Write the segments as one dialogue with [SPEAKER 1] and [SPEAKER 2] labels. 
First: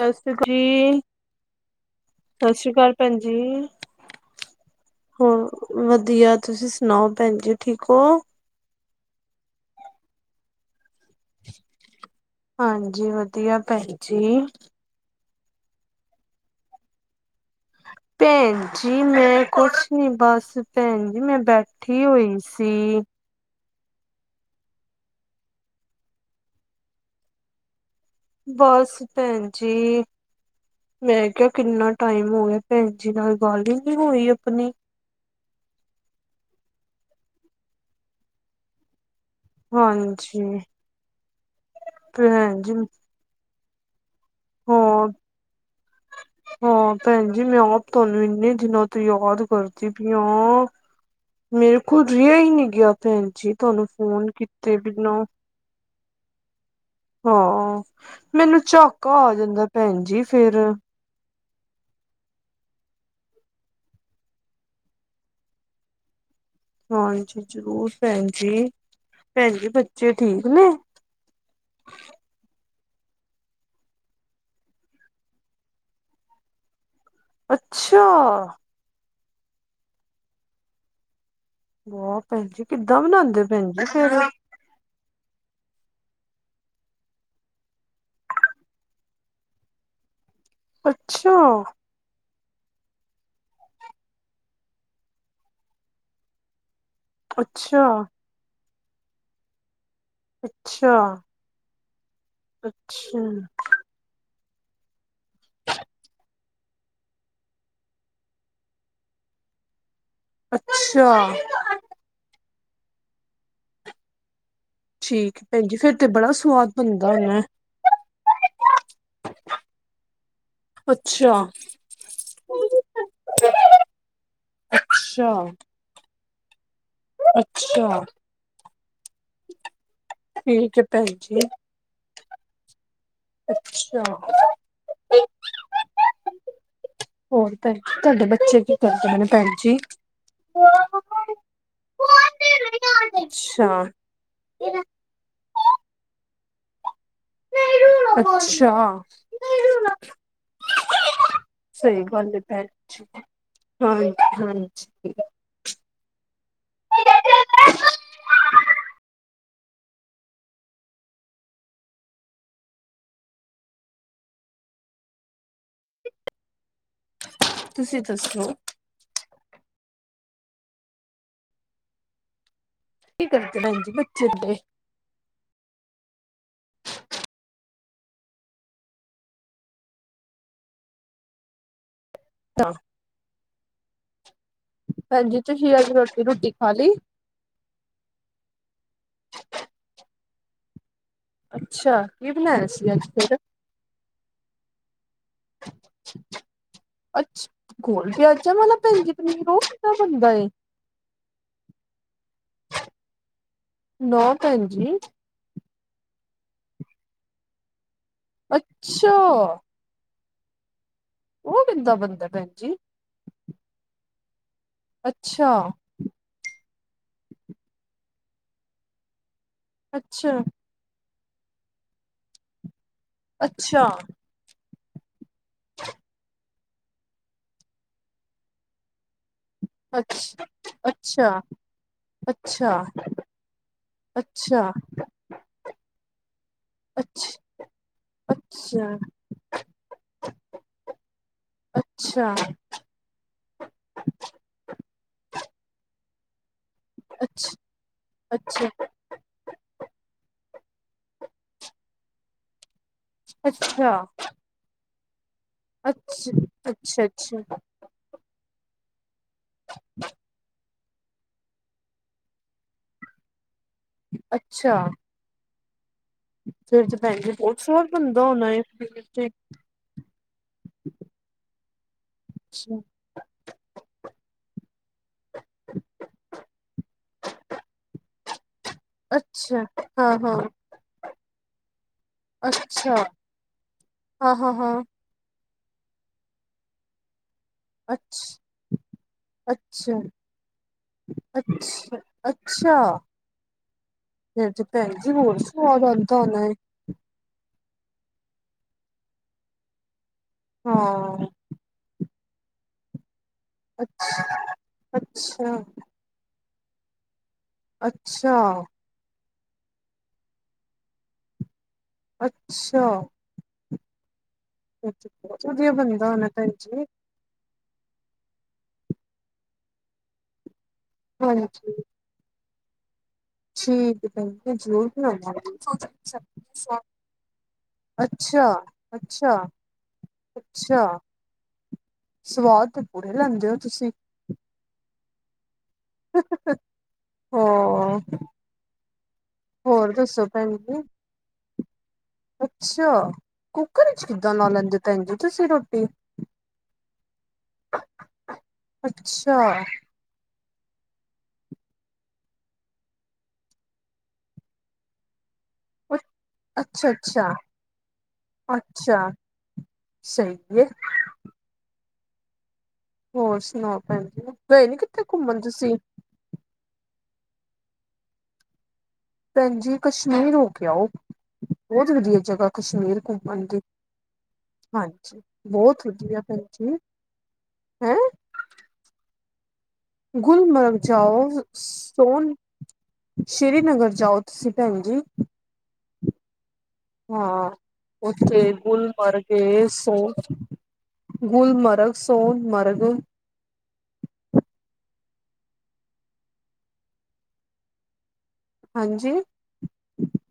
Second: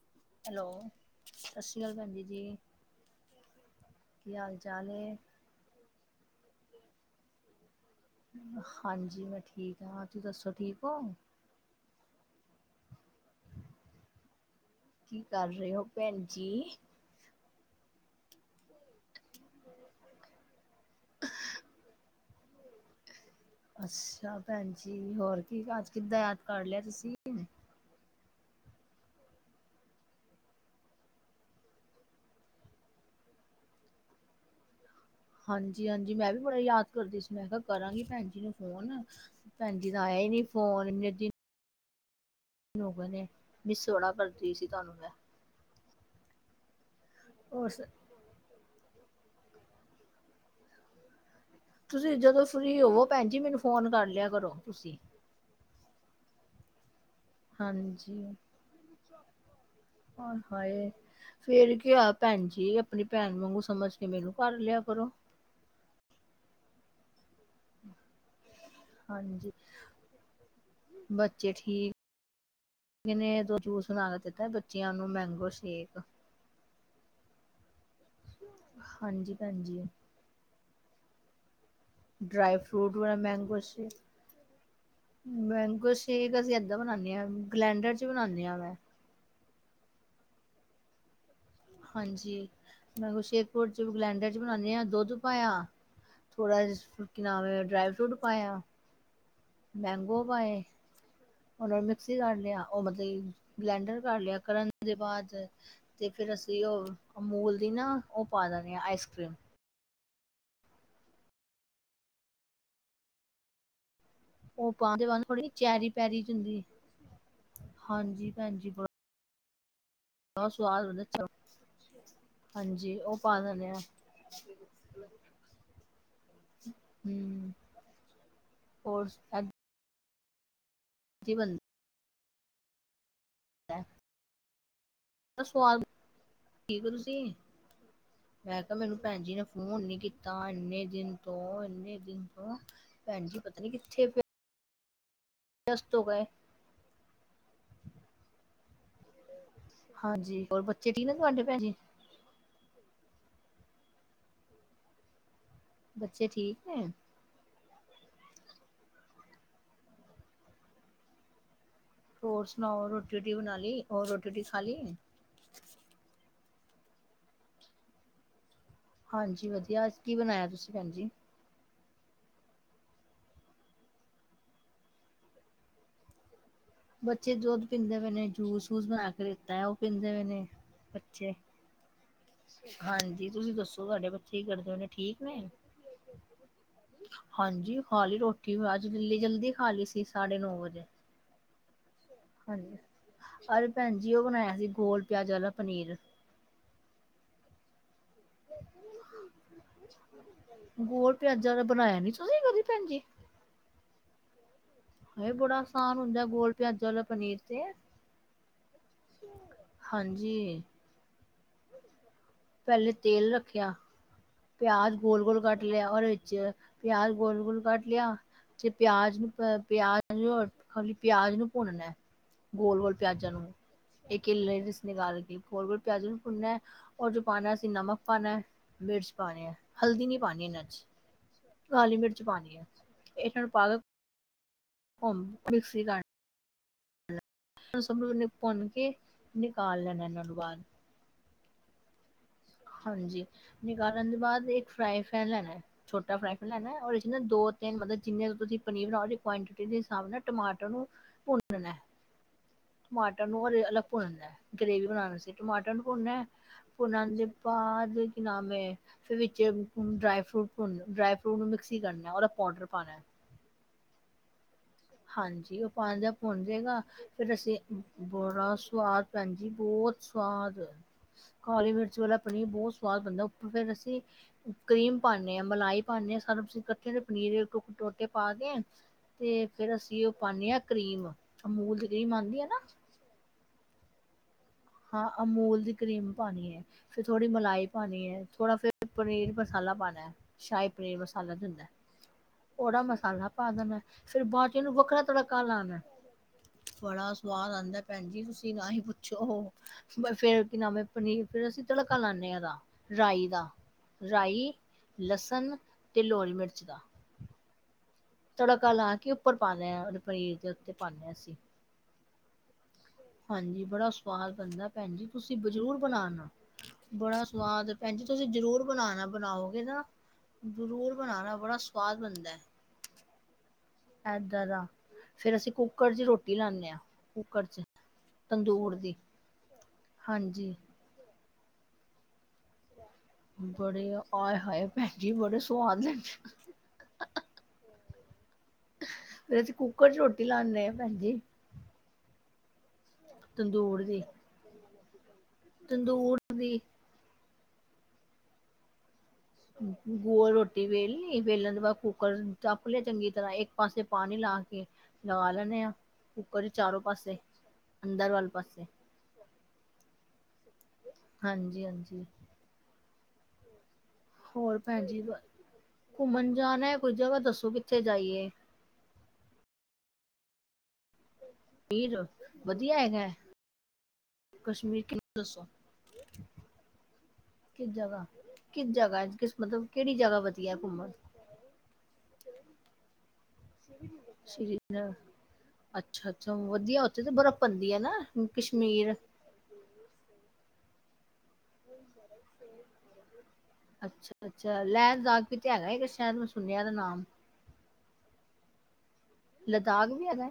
[SPEAKER 1] ਸਤਿ ਸ਼੍ਰੀ
[SPEAKER 2] ਹੈਲੋ
[SPEAKER 1] ਜੀ
[SPEAKER 2] ਸਤਿ ਸ੍ਰੀ ਅਕਾਲ ਭੈਣ ਜੀ
[SPEAKER 1] ਸਤਿ
[SPEAKER 2] ਜੀ
[SPEAKER 1] ਸ਼੍ਰੀ ਅਕਾਲ ਭੈਣ ਜੀ
[SPEAKER 2] ਕੀ ਹਾਲ ਚਾਲ ਹੈ
[SPEAKER 1] ਹੋਰ ਵਧੀਆ ਤੁਸੀਂ ਸੁਣਾਓ ਭੈਣ ਜੀ ਠੀਕ ਹੋ
[SPEAKER 2] ਹਾਂਜੀ ਮੈਂ ਠੀਕ ਹਾਂ ਤੂੰ ਦੱਸੋ ਠੀਕ ਹੋ
[SPEAKER 1] ਹਾਂਜੀ ਵਧੀਆ ਭੈਣ ਜੀ
[SPEAKER 2] ਕੀ ਕਰ ਰਹੇ ਹੋ ਭੈਣ ਜੀ
[SPEAKER 1] ਭੈਣ ਜੀ ਮੈਂ ਕੁਛ ਨੀ ਬਸ ਭੈਣ ਜੀ ਮੈਂ ਬੈਠੀ ਹੋਈ ਸੀ
[SPEAKER 2] ਅੱਛਾ ਭੈਣ ਜੀ ਹੋਰ ਕੀ ਅੱਜ ਕਿੱਦਾਂ ਆਾਤ ਕਰ ਲਿਆ ਤੁਸੀਂ
[SPEAKER 1] ਬਸ ਭੈਣ ਜੀ ਮੈਂ ਕਿਹਾ ਕਿੰਨਾ ਟਾਈਮ ਹੋ ਗਿਆ ਭੈਣ ਜੀ ਨਾਲ ਗੱਲ ਹੀ ਨੀ ਹੋਈ ਆਪਣੀ
[SPEAKER 2] ਹਾਂਜੀ ਹਾਂਜੀ ਮੈਂ ਵੀ ਬੜਾ ਯਾਦ ਕਰਦੀ ਸੀ ਮੈਂ ਕਿਹਾ ਕਰਾਂਗੀ ਭੈਣ ਜੀ ਨੂੰ ਫੋਨ ਭੈਣਜੀ ਤਾਂ ਆ ਨੀ ਫੋਨ ਮ
[SPEAKER 1] ਹਮ
[SPEAKER 2] ਸੋਹਣਾ ਕਰਦੀ ਸੀ ਤੁਹਾਨੂੰ ਮੈਂ
[SPEAKER 1] ਹੋਰ ਹਾਂ ਭੈਣ ਜੀ
[SPEAKER 2] ਹੋਰ
[SPEAKER 1] ਮੈਂ ਤੁਹਾਨੂੰ ਇੰਨੀ ਦਿਨੋ ਤੂੰ ਯਾਦ ਕਰਦੀ ਪਈ ਹਾ ਮੇਰੇ ਕੋਲ
[SPEAKER 2] ਤੁਸੀਂ
[SPEAKER 1] ਰਿਹਾ
[SPEAKER 2] ਜਦੋਂ
[SPEAKER 1] ਹੀ ਨਹੀਂ
[SPEAKER 2] ਫਰੀ
[SPEAKER 1] ਗਿਆ
[SPEAKER 2] ਹੋਵੋ
[SPEAKER 1] ਭੈਣ ਜੀ
[SPEAKER 2] ਮੈਨੂੰ
[SPEAKER 1] ਤੁਹਾਨੂੰ
[SPEAKER 2] ਕਰ ਲਿਆ
[SPEAKER 1] ਫੋਨ
[SPEAKER 2] ਕਰੋ
[SPEAKER 1] ਕੀਤੇ
[SPEAKER 2] ਤੁਸੀਂ
[SPEAKER 1] ਬਿਨਾਂ ਹਾਂ
[SPEAKER 2] ਹਾਂਜੀ
[SPEAKER 1] ਮੈਨੂੰ ਝਾਕਾ ਆ ਜਾਂਦਾ ਭੈਣ ਜੀ
[SPEAKER 2] ਹਾਏ
[SPEAKER 1] ਫੇਰ
[SPEAKER 2] ਹਾਏ ਫੇਰ ਕਿਹਾ ਭੈਣ ਜੀ ਆਪਣੀ ਭੈਣ ਵਾਂਗੂ ਸਮਝ ਕੇ ਮੈਨੂੰ ਕਰ ਲਿਆ ਕਰੋ,
[SPEAKER 1] ਹਾਂਜੀ ਜ਼ਰੂਰ ਭੈਣ ਜੀ
[SPEAKER 2] ਹਾਂਜੀ
[SPEAKER 1] ਭੈਣ ਜੀ ਬੱਚੇ ਠੀਕ ਨੇ,
[SPEAKER 2] ਬੱਚੇ ਠੀਕ ਨੇ ਜੂਸ ਬਣਾ ਕੇ ਦਿੱਤਾ ਬੱਚਿਆਂ ਨੂੰ ਮੈਂਗੋ ਸ਼ੇਕ
[SPEAKER 1] ਅੱਛਾ
[SPEAKER 2] ਹਾਂਜੀ ਭੈਣਜੀ।
[SPEAKER 1] ਵਾਹ ਭੈਣ
[SPEAKER 2] ਡ੍ਰਾਈ
[SPEAKER 1] ਜੀ
[SPEAKER 2] ਫਰੂਟ
[SPEAKER 1] ਕਿੱਦਾਂ
[SPEAKER 2] ਵਾਲਾ
[SPEAKER 1] ਬਣਾਉਂਦੇ
[SPEAKER 2] ਮੈਗੋਸ
[SPEAKER 1] ਭੈਣ ਜੀ ਫੇਰ
[SPEAKER 2] ਮੈਂਗੋ ਸ਼ੇਕ ਅਸੀਂ ਇਦਾਂ ਬਣਾਉਂਦੇ ਹਾਂ ਗੈਲੈਂਡਰ ਚ ਬਣਾਉਦੇ ਹਾਂ, ਮੈਂ
[SPEAKER 1] ਅੱਛਾ
[SPEAKER 2] ਹਾਂਜੀ ਮੈਂਗੋ ਸ਼ੇਕ ਗਲੈਂਡਰ ਚ ਬਣਾਉਂਦੇ ਹਾਂ ਦੁੱਧ ਪਾਇਆ ਥੋੜਾ ਜ ਕੀ ਨਾਮ ਹੈ
[SPEAKER 1] ਅੱਛਾ
[SPEAKER 2] ਡਰਾਈ ਫਰੂਟ ਪਾਇਆ ਮੈਂਗੋ ਪਾਏ
[SPEAKER 1] ਅੱਛਾ
[SPEAKER 2] ਉਹਨਾਂ ਨੂੰ ਮਿਕਸੀ ਕਰ ਲਿਆ ਉਹ ਮਤਲਬ
[SPEAKER 1] ਅੱਛਾ
[SPEAKER 2] ਬਲੈਂਡਰ ਕਰ ਲਿਆ ਕਰਨ ਓਹਦੇ ਬਾਅਦ। ਅਤੇ ਫਿਰ ਅਸੀਂ ਉਹ ਅਮੂਲ ਦੀ ਨਾ ਉਹ ਪਾ ਲੈਂਦੇ ਹਾਂ ਆਈਸ ਕਰ੍ਰੀਮ
[SPEAKER 1] ਅੱਛਾ।
[SPEAKER 2] ਉਹ ਪਾਣ ਦੇ ਬਾਅਦ
[SPEAKER 1] ਠੀਕ,
[SPEAKER 2] ਥੋੜੀ
[SPEAKER 1] ਭੈਣਜੀ
[SPEAKER 2] ਚੈਰੀ
[SPEAKER 1] ਫੇਿਰ ਤੇ
[SPEAKER 2] ਪੈਰੀ
[SPEAKER 1] ਬੜਾ
[SPEAKER 2] ਹੁੰਦੀ
[SPEAKER 1] ਸਵਾਦ ਬਣਦਾ ਹੋਨਾ।
[SPEAKER 2] ਹਾਂਜੀ
[SPEAKER 1] [unintelligible]
[SPEAKER 2] ਬਹੁਤ ਸਵਾਦ ਬਣਦਾ ਹੈ [unintelligible] ਹਾਂਜੀ ਉਹ ਪਾ ਦਿੰਨੇ ਆ।
[SPEAKER 1] ਅੱਛਾ
[SPEAKER 2] ਹਮਮ,
[SPEAKER 1] ਅੱਛਾ
[SPEAKER 2] ਹੋਰ
[SPEAKER 1] ਠੀਕ ਹੈ ਭੈਣ ਜੀ।
[SPEAKER 2] ਬਣਦਾ
[SPEAKER 1] ਅੱਛਾ।
[SPEAKER 2] ਨ ਸਵਾਦ, ਠੀਕ ਹੋ ਤੁਸੀਂ?
[SPEAKER 1] ਹੋਰ ਤਾਂ ਤੁਹਾਡੇ ਬਚ
[SPEAKER 2] ਮੈਂ ਕਿਹਾ ਮੈਨੂੰ ਭੈਣ ਜੀ ਨੇ ਫੋਨ ਨੀ ਕੀਤਾ ਇੰਨੇ ਦਿਨ ਤੋਂ, ਇੰਨੇ ਦਿਨ ਤੋਂ। ਭੈਣ ਜ ਪਤਾ ਨੀ ਕਿੱਥੇ
[SPEAKER 1] ਇਹ
[SPEAKER 2] ਵਿਅਸਤ ਹੋ ਗਏ
[SPEAKER 1] ਹ ਅੱਛਾ
[SPEAKER 2] ਹਾਂਜੀ ਹੋਰ ਬੱਚੇ ਠੀਕ ਨੇ ਤੁਹਾਡੇ ਭੈਣ ਜੀ
[SPEAKER 1] ਸਹੀ ਗੱਲ ਹੈ ਭੈ ਹਾਂਜੀ ਹਾਂਜੀ
[SPEAKER 2] ਬੱਚੇ ਠੀਕ ਹੈ
[SPEAKER 1] [unintelligible]
[SPEAKER 2] ਹੋਰ ਸੁਣਾਓ ਰੋਟੀ-ਰੂਟੀ ਬਣਾ ਲਈ ਹੋਰ ਰੋਟੀ-ਰੂਟੀ ਖਾ ਲਈ?
[SPEAKER 1] ਤੁਸੀਂ ਦੱਸੋ।
[SPEAKER 2] ਹਾਂਜੀ ਵਧੀਆ ਅੱਜ ਕੀ ਬਣਾਇਆ ਹੈ ਤੁਸੀਂ ਭੈਣ ਜੀ?
[SPEAKER 1] ਕੀ ਕਰਦੇ ਭੈਣਜੀ ਬੱਚੇ ਦੇ
[SPEAKER 2] ਬੱਚੇ ਦੁੱਧ ਪੀਂਦੇ ਪਏ ਨੇ ਜੂਸ-ਵੁਸ ਬਣਾ ਕੇ ਦਿੱਤਾ ਉਹ ਪੀਂਦੇ ਪਏ ਨੇ ਬੱਚੇ।
[SPEAKER 1] [inaudible]
[SPEAKER 2] ਹਾਂਜੀ, ਤੁਸੀਂ ਦੱਸੋ ਤੁਹਾਡੇ ਬੱਚੇ ਕਿ ਕਰਦੇ? ਨੇ ਠੀਕ ਨੇ
[SPEAKER 1] ਹਾਂਜੀ ਤੁਸੀਂ ਅੱਜ ਰੋਟੀ ਰੂਟੀ ਖਾ ਲਈ?
[SPEAKER 2] ਹਾਂਜੀ ਖਾ ਲਈ ਰੋਟੀ ਅੱਜ ਜਲਲੀਜਲਦੀ ਖਾ ਲਈ ਸੀ ਸਾਢੇ ਨੌ ਵਜੇ।
[SPEAKER 1] ਅੱਛਾ, ਕੀ ਬਣਾਇਆ
[SPEAKER 2] ਹਾਂਜੀ
[SPEAKER 1] ਸੀ ਅੱਜ ਫੇਰ?
[SPEAKER 2] ਅਰੇ ਭੈਣ ਜੀ ਉਹ ਬਣਾਇਆ ਸੀ ਗੋਲ ਪਿਆਜ ਵਾਲਾ ਪਨੀਰ।
[SPEAKER 1] ਅੱਛਾ ਗੋਲ ਪਿਆਜ਼ ਚੱਲੋ ਮੈਂ ਭੇਜ ਦਿਨੀਂ ਆ
[SPEAKER 2] ਗੋਲ ਪਿਆਜ਼ਾਂ ਦਾ ਬਣਾਇਆ ਨੀ ਤੁਸੀਂ ਕਦੀ ਭੈਣ
[SPEAKER 1] [unintelligible]
[SPEAKER 2] ਜੀ
[SPEAKER 1] ਨੋ ਭੈਣ ਜੀ।
[SPEAKER 2] ਏ ਬੜਾ ਆਸਾਨ ਹੁੰਦਾ ਹੈ ਗੋਲ ਪਿਆਜਾ ਵਾਲਾ ਪਨੀਰ ਤੇ।
[SPEAKER 1] ਅੱਛਾ
[SPEAKER 2] ਹਾਂਜੀ
[SPEAKER 1] ਉਹ ਕੀਦਾ ਬੰਦਾ ਨੇ।
[SPEAKER 2] ਪਹਿਲੇ ਤੇਲ ਰੱਖਿਆ, ਪਿਆਜ ਗੋਲ-ਗੋਲ
[SPEAKER 1] ਅੱਛਾ
[SPEAKER 2] ਕੱਟ ਲਿਆ ਉਹਦੇ ਵਿੱਚ ਪਿਆਜ ਗੋਲ-ਗੋਲ ਕੱਟ ਲਿਆ, ਜੇ ਪਿਆਜ ਨੂੰ ਪਿਆਜ
[SPEAKER 1] ਅੱਛਾ
[SPEAKER 2] ਖਾਲੀ ਪਿਆਜ ਨੂੰ ਭੁੰਨਣਾ ਹੈ, ਗੋਲ-ਗੋਲ ਪਿਆਜਾਂ ਨੂੰ
[SPEAKER 1] ਅੱਛਾ
[SPEAKER 2] ਇਕ ਲੇਇਰਸ ਨਿਕਾਲ ਦੀ ਗੋਲ ਗੋਲ ਪਿਆਜ਼ੂ ਨੂੰ ਭੁੰਨਨਾ ਹੈ ਹੌਰ ਜੋ ਪਾਣਾ ਸੀ ਨਮਕ ਪਨਾ ਹੈ, ਮਿਰਚ ਪਾਣੇ ਆ।
[SPEAKER 1] ਅੱਛ ਅੱਛਾ।
[SPEAKER 2] ਕਾਲੀ ਮਿਰਚ ਪਾਉਣੀ ਹੈ
[SPEAKER 1] ਅੱਛਾ
[SPEAKER 2] ਇਹ ਤੁਹਾਨੂੰ ਪਾ ਦੋ
[SPEAKER 1] ਅੱਛਾ।
[SPEAKER 2] ਓਮ ਮਿਕਸੀ ਕੱਡ
[SPEAKER 1] ਅੱਛ
[SPEAKER 2] ਏਨਾ ਸਭਨਾ ਨੂੰ ਭੁੰਨ ਕੇ
[SPEAKER 1] ਅੱਛਾ
[SPEAKER 2] ਨਿਕਾਲ ਲੈਣਾ ਹੈ ਇਹਨਾਂ ਨੂੰ ਬਾਹਰ।
[SPEAKER 1] ਅੱਛਾ
[SPEAKER 2] ਹਾਂਜੀ ਨਿਕਾਲਨ ਦੇ ਬਾਅਦ ਇੱਕ ਫਰਾਈ ਪੈਨ ਲੈਣਾ ਛੋਟਾ ਫਰਾਈ ਪੈਨ ਲੈਣਾ ਦੋ
[SPEAKER 1] ਅੱਛ
[SPEAKER 2] ਤਿੰਨ ਮਤਲਬ ਜਿੰਨੇ ਤੁਸੀਂ
[SPEAKER 1] ਅੱਛਾ
[SPEAKER 2] ਪਨੀਰ ਬਣਾਓ ਕੁਆਂਟਿਟੀ ਦੇ ਹਿਸਾਬ ਨਾਲ ਟਮਾਟਰ ਨੂੰ ਭੁੰਨਣਾ ਟਮਾਟਰ ਨੂੰ ਅਲਗ
[SPEAKER 1] ਅੱਛਾ
[SPEAKER 2] ਭੁੰਣਨਦਾ ਹੈ ਗ੍ਰੇਵੀ ਬਣਾਉਣਾ ਸੀ ਟਮਾਟਰ ਨੂੰ ਭੁੰਨਨਾ
[SPEAKER 1] ਅੱਛ ਅੱਛਾ
[SPEAKER 2] ਭੁੰਨ ਦੇ
[SPEAKER 1] ਅੱਛਾ
[SPEAKER 2] ਬਾਅਦ ਕੀ ਨਾਮ ਏ ਵਿਚ ਡਰਾਈ ਫਰੂਟ ਡਰਾਈ ਫਰੂਟ ਨੂੰ ਮਿਕਸੀ ਕਰਨੀ ਉਹਦਾ ਪਾਊਡਰ ਪਾਣਾ
[SPEAKER 1] ਅੱਛਾ
[SPEAKER 2] ਹਾਂਜੀ ਉਹ ਪਾਉਣ ਦਾ ਪਾਂ ਜਾੇਗਾ
[SPEAKER 1] ਫੇਰ ਤੇ ਭੈਣ ਜੀ
[SPEAKER 2] ਫਿਰ ਅਸੀਂ
[SPEAKER 1] ਬਹੁਤ ਸਵਾਦ ਬਣਦਾ ਹੋਣਾ
[SPEAKER 2] ਬੜਾ
[SPEAKER 1] ਏ
[SPEAKER 2] ਸਵਾਦ ਭੈਣ ਜੀ ਬਹੁਤ ਸਵਾਦ ਕਾਲੀ ਮਿਰਚ ਵਾਲਾ ਪਨੀਰ ਬਹੁਤ ਸਵਾਦ ਬਣਦਾ ਉੱਪਰ ਫਿਰ ਅਸੀਂ ਕਰੀਮ ਪਾਉਂਦੇ ਹਾਂ ਮਲਾਈ ਪਾਉਂਦੇ ਹਾਂ ਸ ਤੁਸੀਂ ਇਕੱਠੇ ਦੇ ਪਨੀਰ ਦੇ ਟ ਟੋਟੇ ਪਾ ਕੇ ਆ
[SPEAKER 1] ਅੱਛਾ
[SPEAKER 2] ਅਸੀਂ ਉਹ ਪਾਉਦੇ ਹਾਂ ਕਰੀਮ ਅਮੂਲ ਦੀ ਕਰੀਮ ਆਂਦੀ ਐ ਨਾ
[SPEAKER 1] ਅੱਛਾ ਹਾਂ ਹਾਂ ਹਾਂ।
[SPEAKER 2] ਹਾਂ ਅਮੂਲ ਦੀ ਕ੍ਰੀਮ ਪਾਣੀ ਹੈ, ਫੇਰ ਥੋੜੀ ਮਲਾਈ ਪਾਣੀ
[SPEAKER 1] ਅੱਛ
[SPEAKER 2] ਹੈ ਥੋੜ੍ਹਾ ਫਿਰ ਪਨੀਰ ਮਸਾਲਾ
[SPEAKER 1] ਅੱਛਾ
[SPEAKER 2] ਪਾਉਣਾ ਹੈ, ਸ਼ਾਹੀ ਪਨੀਰ ਮਸਾਲਾ ਦੇਂਦਾ।
[SPEAKER 1] ਅੱਛ
[SPEAKER 2] ਥੋੜਾ
[SPEAKER 1] ਅੱਛਾ
[SPEAKER 2] ਮਸਾਲਾ ਪਾ ਦੇਣਾ, ਫਿਰ
[SPEAKER 1] ਫੇਰ
[SPEAKER 2] ਬਾਅਦ ਵਿਚ
[SPEAKER 1] ਤੇ
[SPEAKER 2] ਓਨੂੰ
[SPEAKER 1] ਭੈਣ
[SPEAKER 2] ਵੱਖਰਾ
[SPEAKER 1] ਜੀ ਹੋਰ
[SPEAKER 2] ਤੜਕਾ ਲਾਣਾ।
[SPEAKER 1] ਸਵਾਦ ਆਂਦਾ ਹੋਣਾ ਏ,
[SPEAKER 2] ਬੜਾ ਸਵਾਦ ਆਉਂਦਾ ਏ ਭੈਣ ਜੀ, ਤੁਸੀਂ ਨਾ ਹੀ ਪੁੱਛੋ, ਪਰ ਫੇਰ ਕਿ ਨਵੇਂ ਪਨੀਰ
[SPEAKER 1] ਹਾਂ
[SPEAKER 2] ਫਿਰ ਅਸੀਂ ਤੜਕਾ ਲਾਦੇ ਹਾਂ ਉਹਦਾ ਰਾਈ ਦਾ
[SPEAKER 1] ਅੱਛਾ।
[SPEAKER 2] ਰਾਈ
[SPEAKER 1] ਅੱਛਾ,
[SPEAKER 2] ਲਸਣ ਤੇ ਲੋਲ ਮਿਰਚ ਦਾ
[SPEAKER 1] ਅੱਛਾ
[SPEAKER 2] ਤੜਕਾ ਲਾ ਕੇ ਉਪਰ ਪਾ ਲਿਆ ਸੀ
[SPEAKER 1] ਅੱਛਾ
[SPEAKER 2] ਹਾਂਜੀ ਬੜਾ ਸਵਾਦ ਬਣਦਾ
[SPEAKER 1] ਫੇਰ
[SPEAKER 2] ਭੈਣ ਜ
[SPEAKER 1] ਤੇ
[SPEAKER 2] ਤੁਸੀਂ
[SPEAKER 1] ਬਹੁਤ ਵਧੀਆ
[SPEAKER 2] ਜ਼ਰੂਰ
[SPEAKER 1] ਬਣਦਾ
[SPEAKER 2] ਬਣਾਨ
[SPEAKER 1] ਹੋਣਾ ਭੈਣ ਜੀ।
[SPEAKER 2] ਬੜਾ ਸਵਾਦ ਭੈਣ ਜੀ ਤੁਸੀਂ ਜ਼ਰੂਰ ਬਣਾਉਣਾ ਬਣਾਓਗੇ ਨਾ ਜ਼ਰੂਰ ਬਣਾਉਣਾ ਬੜਾ
[SPEAKER 1] ਹਾਂਜੀ,
[SPEAKER 2] ਸਵਾਦ ਬਣਦਾ
[SPEAKER 1] ਠੀਕ ਹੈ
[SPEAKER 2] ਏਦਾਂ
[SPEAKER 1] ਹ
[SPEAKER 2] ਦਾ।
[SPEAKER 1] ਜ਼ਰੂਰ ਕਿ
[SPEAKER 2] ਫੇਰ ਅਸੀਂ ਕੁੱਕਰ 'ਚ ਰੋਟੀ ਲਾਨੇ ਆ ਕੁੱਕਰ 'ਚ
[SPEAKER 1] ਅੱਛਾ
[SPEAKER 2] ਤੰਦੂਰ ਦੀ
[SPEAKER 1] ਅੱਛਾ
[SPEAKER 2] ਹਾਂਜੀ
[SPEAKER 1] ਅੱਛਾ ਸਵਾਦ ਬੜੇ ਲੈਂਦੇ ਓ
[SPEAKER 2] ਬੜੇ
[SPEAKER 1] ਤੁਸੀਂ।
[SPEAKER 2] ਆਏ ਹਾਏ ਭੈਣ ਜੀ ਬੜੇ ਸਵਾਦ ਲੈਂਦੇ
[SPEAKER 1] ਹ
[SPEAKER 2] ਫਿਰ ਅਸੀਂ ਕੁੂੱਕਰ ਚ ਰੋਟੀ ਲਾਉਦੇ ਆ ਭੈਣ ਜਜੀ
[SPEAKER 1] ਅੱਛਾ
[SPEAKER 2] ਤੰਦੂਰ
[SPEAKER 1] ਕੁੱਕਰ ਚ ਕਿੱਦਾਂ ਲਾ ਲੈਂਦੇ ਹੋ ਤੁਸੀਂ ਭੈਣ ਜੀ ਰੋਟੀ।
[SPEAKER 2] ਦੂਰ ਦੀ
[SPEAKER 1] ਅੱਛਾ
[SPEAKER 2] ਗੋਲ ਰੋਟੀ ਵੇਲ ਲਈ ਵੇਲਣ ਤੋਂ ਬਾਅਦ ਕੁੂੱਕਰ ਚੱਕ ਲਿਆ ਚੰਗੀ ਤਰ੍ਹਾਂ ਇੱਕ ਪਾਸੇ ਪਾਣੀ ਲਾ ਕੇ ਲਗਾ ਲੈਦੇ ਆ ਕੁੱਕਰ ਦੇ ਚਾਰੋਂ
[SPEAKER 1] ਅੱਛਾ,
[SPEAKER 2] ਪਾਸੇ
[SPEAKER 1] ਅੱਛਾ,
[SPEAKER 2] ਅੰਦਰ ਵਾਲੇ ਪਾਸੇ
[SPEAKER 1] ਅੱਛਾ ਸਹੀ ਹੈ
[SPEAKER 2] ਹਾਂਜੀ ਹਾਂਜੀ
[SPEAKER 1] ਹੋਰ ਸੁਣਾਓ ਭੈਣ ਜੀ
[SPEAKER 2] ਹੋਰ
[SPEAKER 1] ਗਏ ਨੀ
[SPEAKER 2] ਭੈਣ ਜੀ
[SPEAKER 1] ਕਿੱਥੇ
[SPEAKER 2] ਬਸ
[SPEAKER 1] ਘੁੰਮਣ ਤੁਸੀਂ
[SPEAKER 2] ਘੁੰਮਣ ਜਾਣਾ ਕੋਈ ਜਗ੍ਹਾ ਦੱਸੋ ਕਿੱਥੇ ਜਾਈਏ
[SPEAKER 1] ਭੈਣ ਜੀ ਕਸ਼ਮੀਰ ਹੋ ਕੇ ਆਓ ਬਹੁਤ
[SPEAKER 2] ਕਸ਼ਮੀਰ
[SPEAKER 1] ਵਧੀਆ ਜਗ੍ਹਾ
[SPEAKER 2] ਵਧੀਆ
[SPEAKER 1] ਕਸ਼ਮੀਰ
[SPEAKER 2] ਹੈਗਾ
[SPEAKER 1] ਘੁੰਮਣ ਦੀ।
[SPEAKER 2] ਕਸ਼ਮੀਰ ਕਿਨੂੰ
[SPEAKER 1] ਹਾਂਜੀ,
[SPEAKER 2] ਦੱਸੋ
[SPEAKER 1] ਬਹੁਤ ਵਧੀਆ ਭੈਣ ਜੀ।
[SPEAKER 2] ਕਿਸ
[SPEAKER 1] ਹੈਂ
[SPEAKER 2] ਜਗ੍ਹਾ ਕਿਸ ਜਗ੍ਹਾ ਕਿਸ ਮਤਲਬ ਕਿਹੜੀ ਜਗ੍ਹਾ ਵਧੀਆ
[SPEAKER 1] ਗੁਲਮਰਮ
[SPEAKER 2] ਘੁੰਮਣ
[SPEAKER 1] ਚਾਓ ਸੋਨ ਸ੍ਰੀਨਗਰ ਜਾਓ ਤੁਸੀਂ ਭੈਣ ਜੀ
[SPEAKER 2] ਅੱਛਾ ਅੱਛਾ ਵਧੀਆ ਉੱਥੇ ਤਾਂ ਬਰਫ਼ ਪੈਂਦੀ ਹੈ ਨਾ ਕਸ਼ਮੀਰ
[SPEAKER 1] ਤੇ ਸੋ ਗੁਲਮਰਗ ਸੋ ਮਰਗ
[SPEAKER 2] ਅੱਛਾ ਅੱਛਾ ਲੇਹ ਲਦਾਗ ਵੀ ਤੇ ਹੈਗਾ ਹੈ ਸ਼ਹਿਰ ਮ ਸੁਨਿਆ ਦਾ ਨਾਮ
[SPEAKER 1] ਹਾਂਜੀ
[SPEAKER 2] ਲਦਾਖ ਵੀ ਹੈਗਾ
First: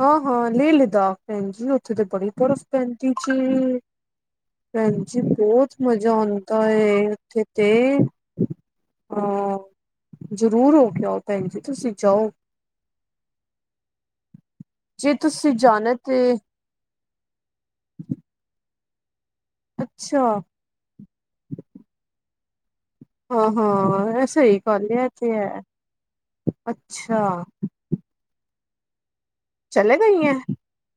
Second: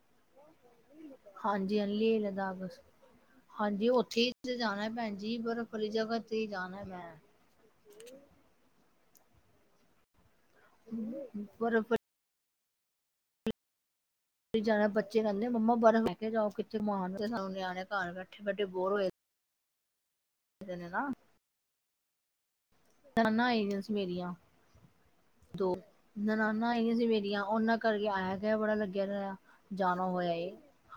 [SPEAKER 1] ਹਾਂ ਹਾਂ ਲੇਹ ਲਦਾਖ ਭੈਣ ਜੀ
[SPEAKER 2] ਹਾਂਜੀ ਹਾਂ
[SPEAKER 1] ਉੱਥੇ ਤਾਂ
[SPEAKER 2] ਲੇਹ
[SPEAKER 1] ਬੜੀ ਬਰਫ਼
[SPEAKER 2] ਲਦਾਖ
[SPEAKER 1] ਪੈਂਦੀ ਜੀ
[SPEAKER 2] ਹਾਂਜੀ ਉੱਥੇ ਹੀ ਤੇ ਜਾਣਾ ਹੈ ਭੈਣ
[SPEAKER 1] ਭੈਣਜੀ
[SPEAKER 2] ਜੀ ਬਰਫ਼
[SPEAKER 1] ਬਹੁਤ
[SPEAKER 2] ਵਾਲੀ
[SPEAKER 1] ਮਜ਼ਾ
[SPEAKER 2] ਜਗ੍ਹਾ ਤੇ ਹੀ
[SPEAKER 1] ਆਉਂਦਾ
[SPEAKER 2] ਜਾਣਾ ਮੈਂ
[SPEAKER 1] ਉੱਥੇ ਤੇ ਅਹ ਜ਼ਰੂਰ ਹੋ ਕੇ ਆਓ ਭੈਣ ਜੀ
[SPEAKER 2] ਬਰਫ਼
[SPEAKER 1] ਤੁਸੀਂ ਜਾਓ।
[SPEAKER 2] ਜਾਣਾ
[SPEAKER 1] ਜੇ
[SPEAKER 2] ਬੱਚੇ ਕਹਿੰਦੇ
[SPEAKER 1] ਤੁਸੀਂ
[SPEAKER 2] ਮੰਮਾ
[SPEAKER 1] ਜਾਣਾ
[SPEAKER 2] ਬਰਫ਼ ਲੈ ਕੇ
[SPEAKER 1] ਤੇ
[SPEAKER 2] ਜਾਓ [unintelligible] ਤੇ ਸਾਨੂੰ ਨਿਆਣੇ ਘਰ ਬੈਠੇ ਬੈਠੇ ਬੋਰ ਹੋਏ।
[SPEAKER 1] ਅੱਛਾ,
[SPEAKER 2] ਨਾ,
[SPEAKER 1] ਹਾਂ
[SPEAKER 2] ਜਾਣਾ
[SPEAKER 1] ਹਾਂ, ਐ ਸਹੀ ਗੱਲ ਐ। ਤੇ ਹੈ
[SPEAKER 2] ਦੋ ਨਣਾਨਾਂ ਆਈਆਂ ਸੀ
[SPEAKER 1] ਅੱਛਾ
[SPEAKER 2] ਮੇਰੀਆਂ ਉਹਨਾਂ ਕਰਕੇ ਆਇਆ ਗਿਆ ਬੜਾ ਲੱਗਿਆ ਰਿਹਾ
[SPEAKER 1] ਚਲੇ
[SPEAKER 2] ਜਾਣਾ
[SPEAKER 1] ਗਈ
[SPEAKER 2] ਹੋਇਆ
[SPEAKER 1] ਐ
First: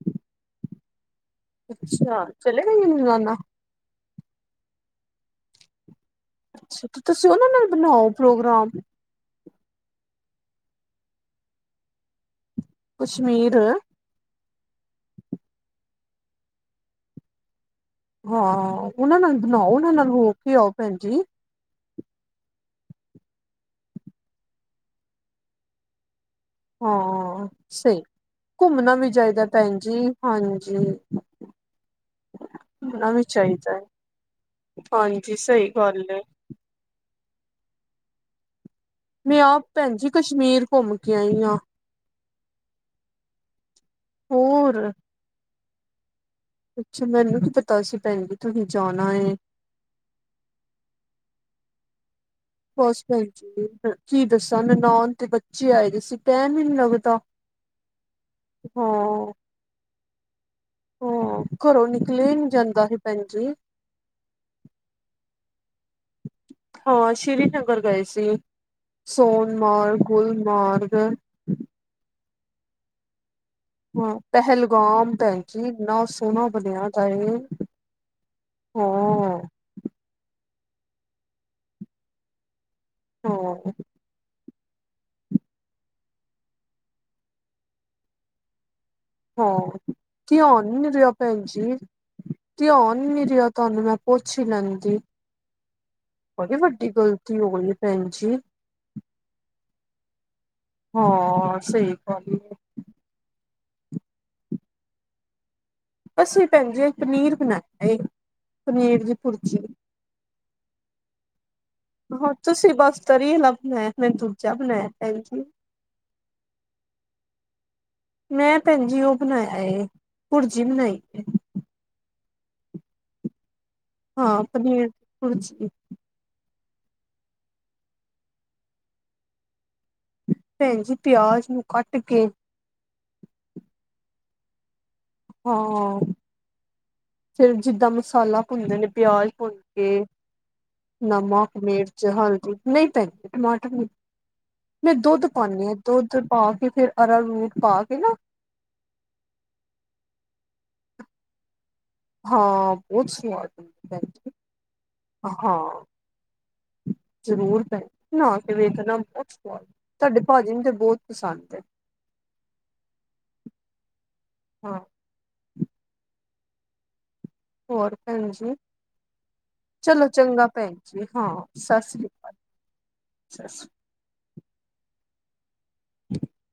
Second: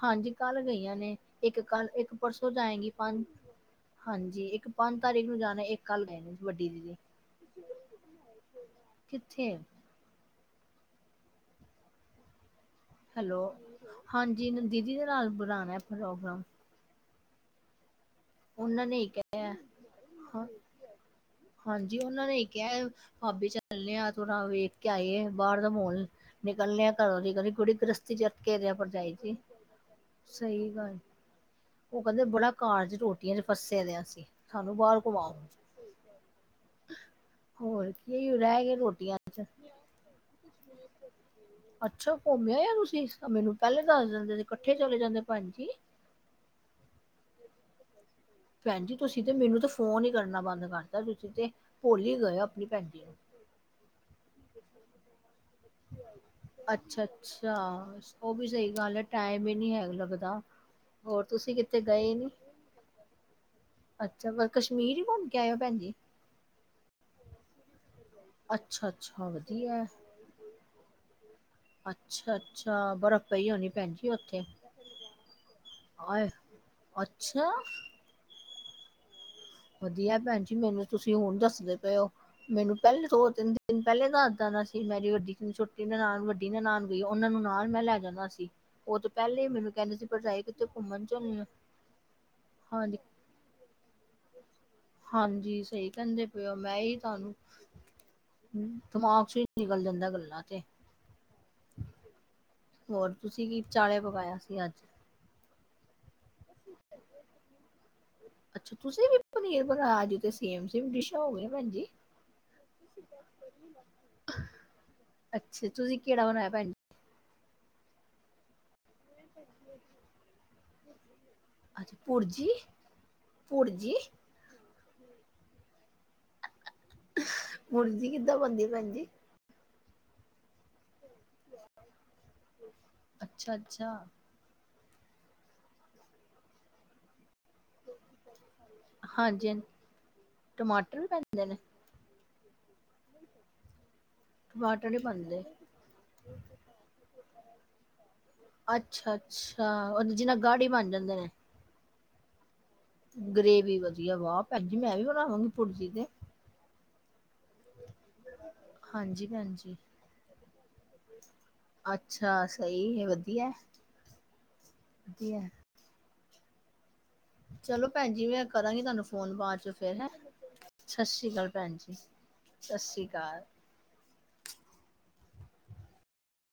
[SPEAKER 2] ਹਾਂਜੀ ਕੱਲ ਗਈਆਂ ਨੇ। ਇੱਕ ਕੱਲ ਇੱਕ
[SPEAKER 1] ਅੱਛਾ
[SPEAKER 2] ਪਰਸੋਂ
[SPEAKER 1] ਚਲੇ ਗਈ
[SPEAKER 2] ਜਾਏਗੀ
[SPEAKER 1] ਐ
[SPEAKER 2] ਪੰਜ
[SPEAKER 1] ਨਨਾਨਾ
[SPEAKER 2] ਹਾਂਜੀ, ਇੱਕ ਪੰਜ ਤਾਰੀਖ ਨੂੰ ਜਾਣਾ ਇੱਕ ਕੱਲ ਗਏ ਨੇ। ਵੱਡੀ
[SPEAKER 1] ਅੱਛਾ,
[SPEAKER 2] ਦੀਦੀ
[SPEAKER 1] ਤੇ ਤੁਸੀਂ ਉਹਨਾਂ ਨਾਲ ਬਣਾਓ ਪ੍ਰੋਗਰਾਮ।
[SPEAKER 2] ਕਿੱਥੇ ਹੈਲੋ,
[SPEAKER 1] ਕਸ਼ਮੀਰ
[SPEAKER 2] ਹਾਂਜੀ ਦੀਦੀ ਦੇ ਨਾਲ ਬਣਾਣਾ ਪ੍ਰੋਗਰਾਮ।
[SPEAKER 1] ਹਾਂ,
[SPEAKER 2] ਨੇ ਹੀ
[SPEAKER 1] ਉਹਨਾਂ ਨਾਲ
[SPEAKER 2] ਕਿਹਾ
[SPEAKER 1] ਬਣਾਓ ਉਹਨਾਂ ਨਾਲ ਹੋ
[SPEAKER 2] ਹਾਂ
[SPEAKER 1] ਕੇ ਆਓ ਭੈਣ ਜੀ।
[SPEAKER 2] ਹਾਂਜੀ, ਉਹਨਾਂ ਨੇ ਕਿਹਾ ਬਾਬੇ ਚ ਚੱਲਣੇ ਆ ਵੇਖ ਕੇ ਆਏ ਆ ਬਾਹਰ ਦਾ ਮਾਹੌਲ। ਨਿਕਲਣੇ ਘਰੋ
[SPEAKER 1] ਹਾਂ
[SPEAKER 2] [unintelligible]
[SPEAKER 1] ਸਹੀ
[SPEAKER 2] ਭਰ
[SPEAKER 1] ਘੁੰਮਣਾ ਵੀ
[SPEAKER 2] ਜਾਈ ਜੀ।
[SPEAKER 1] ਚਾਹੀਦਾ ਭੈਣ ਜੀ
[SPEAKER 2] ਸਈ
[SPEAKER 1] ਹਾਂਜੀ
[SPEAKER 2] ਗੱਲ, ਉਹ ਕਹਿੰਦੇ ਬੜਾ ਕਾਰਜ
[SPEAKER 1] ਘੁੰਮਣਾ
[SPEAKER 2] [unintelligible]
[SPEAKER 1] ਵੀ ਚਾਹੀਦਾ
[SPEAKER 2] ਫਸੇ
[SPEAKER 1] ਹੈ
[SPEAKER 2] ਦੇ ਅਸੀਂ ਸਾਨੂੰ ਬਾਹਰ ਘੁਮਾਉ।
[SPEAKER 1] ਹਾਂਜੀ ਸਹੀ ਗੱਲ ਐ
[SPEAKER 2] ਹੋਰ ਕੀ ਰਹਿ ਗਏ,
[SPEAKER 1] ਮੈਂ
[SPEAKER 2] ਚ
[SPEAKER 1] ਆਪ ਭੈਣ ਜੀ ਕਸ਼ਮੀਰ ਘੁੰਮ ਕੇ ਆਈ ਆ।
[SPEAKER 2] ਅੱਛਾ, ਘੁੰਮਿਆ ਆ ਤੁਸੀਂ ਮੈਨੂੰ ਪਹਿਲੇ ਦੱਸ ਦਿੰਦੇ ਸੀ ਇਕੱਠੇ
[SPEAKER 1] ਹੋਰ
[SPEAKER 2] ਚਲੇ ਜਾਂਦੇ ਭੈਣ ਜੀ।
[SPEAKER 1] ਅੱਛਾ, ਮੈਨੂੰ ਨੀ ਪਤਾ ਸੀ ਭੈਣ ਜੀ। ਤੁਸੀਂ
[SPEAKER 2] ਭੈਣ ਜੀ
[SPEAKER 1] ਜਾਣਾ
[SPEAKER 2] ਤੁਸੀਂ ਤੇ
[SPEAKER 1] ਏ।
[SPEAKER 2] ਮੈਨੂੰ ਤਾਂ ਫੋਨ ਹੀ ਕਰਨਾ ਬੰਦ ਕਰਤਾ ਤੁਸੀਂ ਤੇ ਭੁੱਲ ਈ ਗਏ ਓ।
[SPEAKER 1] ਬਸ ਭੈਣ ਜੀ ਕੀ ਦੱਸਾਂ ਨਨਾਣ ਤੇ ਬੱਚੇ ਆਏ ਦੇ ਸੀ ਟੈਮ ਹੀ ਨਹੀਂ
[SPEAKER 2] ਅੱਛਾ
[SPEAKER 1] ਲੱਗਦਾ
[SPEAKER 2] ਅੱਛਾ ਉਹ ਵੀ ਸਹੀ ਗੱਲ ਹੈ
[SPEAKER 1] ਹਾਂ।
[SPEAKER 2] ਟਾਈਮ ਹੀ ਨਹੀਂ ਹੈ ਲੱਗਦਾ। ਹੋਰ
[SPEAKER 1] ਹਾਂ,
[SPEAKER 2] ਤੁਸੀਂ ਕਿਤੇ
[SPEAKER 1] ਘਰੋਂ
[SPEAKER 2] ਗਏ
[SPEAKER 1] ਨਿਕਲਿਆ ਹੀ ਨੀ ਜਾਂਦਾ ਸੀ ਭੈਣ ਜੀ।
[SPEAKER 2] ਅੱਛਾ, ਪਰ ਕਸ਼ਮੀਰ ਹੀ ਘੁੰਮ ਕੇ ਆਏ ਓ ਭੈਣ ਜੀ।
[SPEAKER 1] ਹਾਂ, ਸ਼੍ਰੀਨਗਰ ਗਏ ਸੀ
[SPEAKER 2] ਅੱਛਾ ਅੱਛਾ ਵਧੀਆ
[SPEAKER 1] ਸੋਨਮਾਰਗ, ਗੁਲਮਾਰਗ।
[SPEAKER 2] ਅੱਛਾ-ਅੱਛਾ, ਬਰਫ਼ ਪਈ ਹੋਣੀ। ਭੈਣ ਜੀ
[SPEAKER 1] ਹਾਂ,
[SPEAKER 2] ਉੱਥੇ।
[SPEAKER 1] ਪਹਿਲਗਾਮ ਭੈਣ ਜੀ ਇੰਨਾ
[SPEAKER 2] ਆਏ
[SPEAKER 1] ਸੋਹਣਾ ਬਣਿਆ ਤਾ ਇਹ
[SPEAKER 2] ਅੱਛਾ
[SPEAKER 1] [unintelligible]
[SPEAKER 2] ਵਧੀਆ ਭੈਣ ਜੀ ਮੈਨੂੰ ਤੁਸੀਂ ਹੁਣ ਦੱਸਦੇ ਪਏ ਓ ਮੈਨੂੰ ਪਹਿਲੇ ਦੋ ਤਿੰਨ
[SPEAKER 1] ਹਾਂ
[SPEAKER 2] ਦਿਨ ਪਹਿਲੇ ਤਾਂ ਇੱਦਾਂ ਦਾ ਸੀ ਮੇਰੀ ਵੱਡੀ ਛੋਟੀ ਨਣਾਨ ਵੱਡੀ ਨਾਲ ਨਣਾਨ ਗਈ ਉਹਨਾਂ ਨੂੰ ਨਾਲ ਮੈਂ ਲੈ ਜਾਣਾ ਸੀ। ਉਹ ਤੋਂ ਪਹਿਲੇ ਮੈਨੂੰ
[SPEAKER 1] ਹਾਂ,
[SPEAKER 2] ਕਹਿੰਦੇ ਸੀ ਭਰਜਾਈ ਕਿਤੇ
[SPEAKER 1] ਧਿਆਨ ਹੀ ਨੀ
[SPEAKER 2] ਘੁੰਮਣ
[SPEAKER 1] ਰਗਾ
[SPEAKER 2] ਚੱਲਣੀ
[SPEAKER 1] ਭੈਣ
[SPEAKER 2] ਆ
[SPEAKER 1] ਜੀ
[SPEAKER 2] ਹਾਂਜੀ
[SPEAKER 1] ਧਿਆਨ ਈ ਨੀ ਰਿਹਾ। ਤੁਹਾਨੂੰ ਮੈਂ ਪੁੱਛ ਈ ਲੈਂਦੀ
[SPEAKER 2] ਹਾਂਜੀ, ਸਹੀ ਕਹਿੰਦੇ ਪਏ ਓ
[SPEAKER 1] ਬੜੀ
[SPEAKER 2] ਮੈਂ
[SPEAKER 1] ਵੱਡੀ
[SPEAKER 2] ਹੀ ਤੁਹਾਨੂੰ
[SPEAKER 1] ਗ਼ਲਤੀ ਹੋ ਗਈ ਭੈਣ ਜੀ।
[SPEAKER 2] ਦਿਮਾਗ ਚ ਈ ਨਿਕਲ ਜਾਂਦਾ ਗੱਲਾਂ ਤੇ।
[SPEAKER 1] ਹਾਂ, ਸਹੀ ਗੱਲ।
[SPEAKER 2] ਹੋਰ ਤੁਸੀਂ ਕੀ ਚਾਲੇ ਪਕਾਇਆ ਸੀ ਅੱਜ
[SPEAKER 1] ਅਸੀਂ ਭੈਣ ਜੀ, ਅੱਜ ਪਨੀਰ ਬਣਾ।
[SPEAKER 2] ਅੱਛਾ, ਤੁਸੀਂ ਵੀ ਪਨੀਰ ਬਣਾਇਆ, ਅੱਜ ਤੇ ਸੇਮ-ਸੇਮ ਡਿਸ਼ਾਂ ਹੋ ਗਈਆਂ ਭੈਜੀ।
[SPEAKER 1] ਹੋ ਤੁਸੀਂ ਬਸ ਤਰੀ ਆਲਾ ਬਣਾਇਆ, ਮੈ ਦੂਜਾ ਬਣਾਇਆ, ਭੈਣ ਜੀ।
[SPEAKER 2] ਅੱਛਾ ਤੁਸੀਂ ਕਿਹੜਾ ਬਣਾਇਆ ਭੈਣ ਜੀ
[SPEAKER 1] ਮੈਂ ਭੈਣ ਜੀ ਉਹ ਬਣਾਇਆ ਏ ਭੁਰਜੀ ਬਣਾਈ।
[SPEAKER 2] ਪੁੁਰਜੀ ਪੁੁਰਜੀ।
[SPEAKER 1] ਹਾਂ, ਪਨੀਰ ਦੀ ਭੁਜੀ।
[SPEAKER 2] ਭੁਰਜੀ ਕਿੱਦਾਂ ਬਣਦੀ ਭੈਣ ਜੀ।
[SPEAKER 1] ਭੈਣ ਜੀ ਪਿਆਜ ਨੂੰ ਕੱਟ ਕੇ
[SPEAKER 2] ਅੱਛਾ ਅੱਛਾ,
[SPEAKER 1] ਹਾਂ, ਫੇਰ ਜਿੱਦਾਂ ਮਸਾਲਾ ਪੁੰਨਦੇ ਨੇ। ਪਿਆਜ,
[SPEAKER 2] ਹਾਂਜੀ ਹਾਂ
[SPEAKER 1] ਫੁਲਕੇ,
[SPEAKER 2] ਟਮਾਟਰ ਵੀ ਪੈਂਦੇ
[SPEAKER 1] ਨਮਕ,
[SPEAKER 2] ਨੇ?
[SPEAKER 1] ਮਿਰਚ, ਹਲਦੀ। ਨਹੀਂ ਭੈਣ ਜੀ ਟਮਾਟਰ ਨਹੀਂ।
[SPEAKER 2] ਟਮਾਟਰ
[SPEAKER 1] ਮੈਂ
[SPEAKER 2] ਨੀ
[SPEAKER 1] ਦੁੱਧ
[SPEAKER 2] ਬਣਦੇ,
[SPEAKER 1] ਪਾਣੀ ਆ। ਦੁੱਧ ਪਾ ਕੇ ਫੇਰ ਅਰਾ ਰੂਟ ਪਾ ਕੇ ਨਾ।
[SPEAKER 2] ਅੱਛਾ-ਅੱਛਾ, ਜਿੰਨਾ ਗਾੜੀ ਬਣ ਜਾਂਦੇ ਨੇ।
[SPEAKER 1] ਹਾਂ। ਬਹੁਤ ਸਵਾਦ
[SPEAKER 2] ਗਰੇਵੀ
[SPEAKER 1] ਬਣਦੀ ਭੈਣ
[SPEAKER 2] ਵਧੀਆ
[SPEAKER 1] ਜੀ
[SPEAKER 2] ਵਾਹ ਭੈਣਜੀ ਮੈਂ ਵੀ ਬਣਾਵਾਂਗੀ
[SPEAKER 1] ਹਾਂ
[SPEAKER 2] ਪੁਰਜੀ ਤੇ।
[SPEAKER 1] ਜ਼ਰੂਰ ਭੈਣ ਜੀ ਬਣਾ ਕੇ ਵੇਖ ਨਾ
[SPEAKER 2] ਹਾਂਜੀ
[SPEAKER 1] ਬਹੁਤ
[SPEAKER 2] ਭੈਣ
[SPEAKER 1] ਸਵਾਦ ਐ।
[SPEAKER 2] ਜੀ,
[SPEAKER 1] ਤੁਹਾਡੇ ਭਾਜੀ ਨੂੰ ਤੇ ਬਹੁਤ ਪਸੰਦ ਐ।
[SPEAKER 2] ਅੱਛਾ, ਸਹੀ ਵਧੀਆ ਐ,
[SPEAKER 1] ਹਾਂ
[SPEAKER 2] ਵਧੀਆ ਐ। ਚਲੋ ਭੈਣ ਜੀ, ਮੈਂ ਕਰਾਂਗੀ ਤੁਹਾਨੂੰ ਫੋਨ ਬਾਅਦ ਚੋਂ ਫਿਰ ਹੈ
[SPEAKER 1] ਚਲੋ ਚੰਗਾ ਭੈਣ
[SPEAKER 2] ਸਤਿ
[SPEAKER 1] ਜੀ
[SPEAKER 2] ਸ੍ਰੀ
[SPEAKER 1] ਹਾਂ
[SPEAKER 2] ਅਕਾਲ ਭੈਣ
[SPEAKER 1] ਸਤਿ
[SPEAKER 2] ਜੀ।
[SPEAKER 1] ਸ੍ਰੀ ਅਕਾਲ
[SPEAKER 2] ਸਤਿ ਸ੍ਰੀ ਅਕਾਲ।
[SPEAKER 1] ਸਤਿ ਸ੍ਰੀ [inaudible]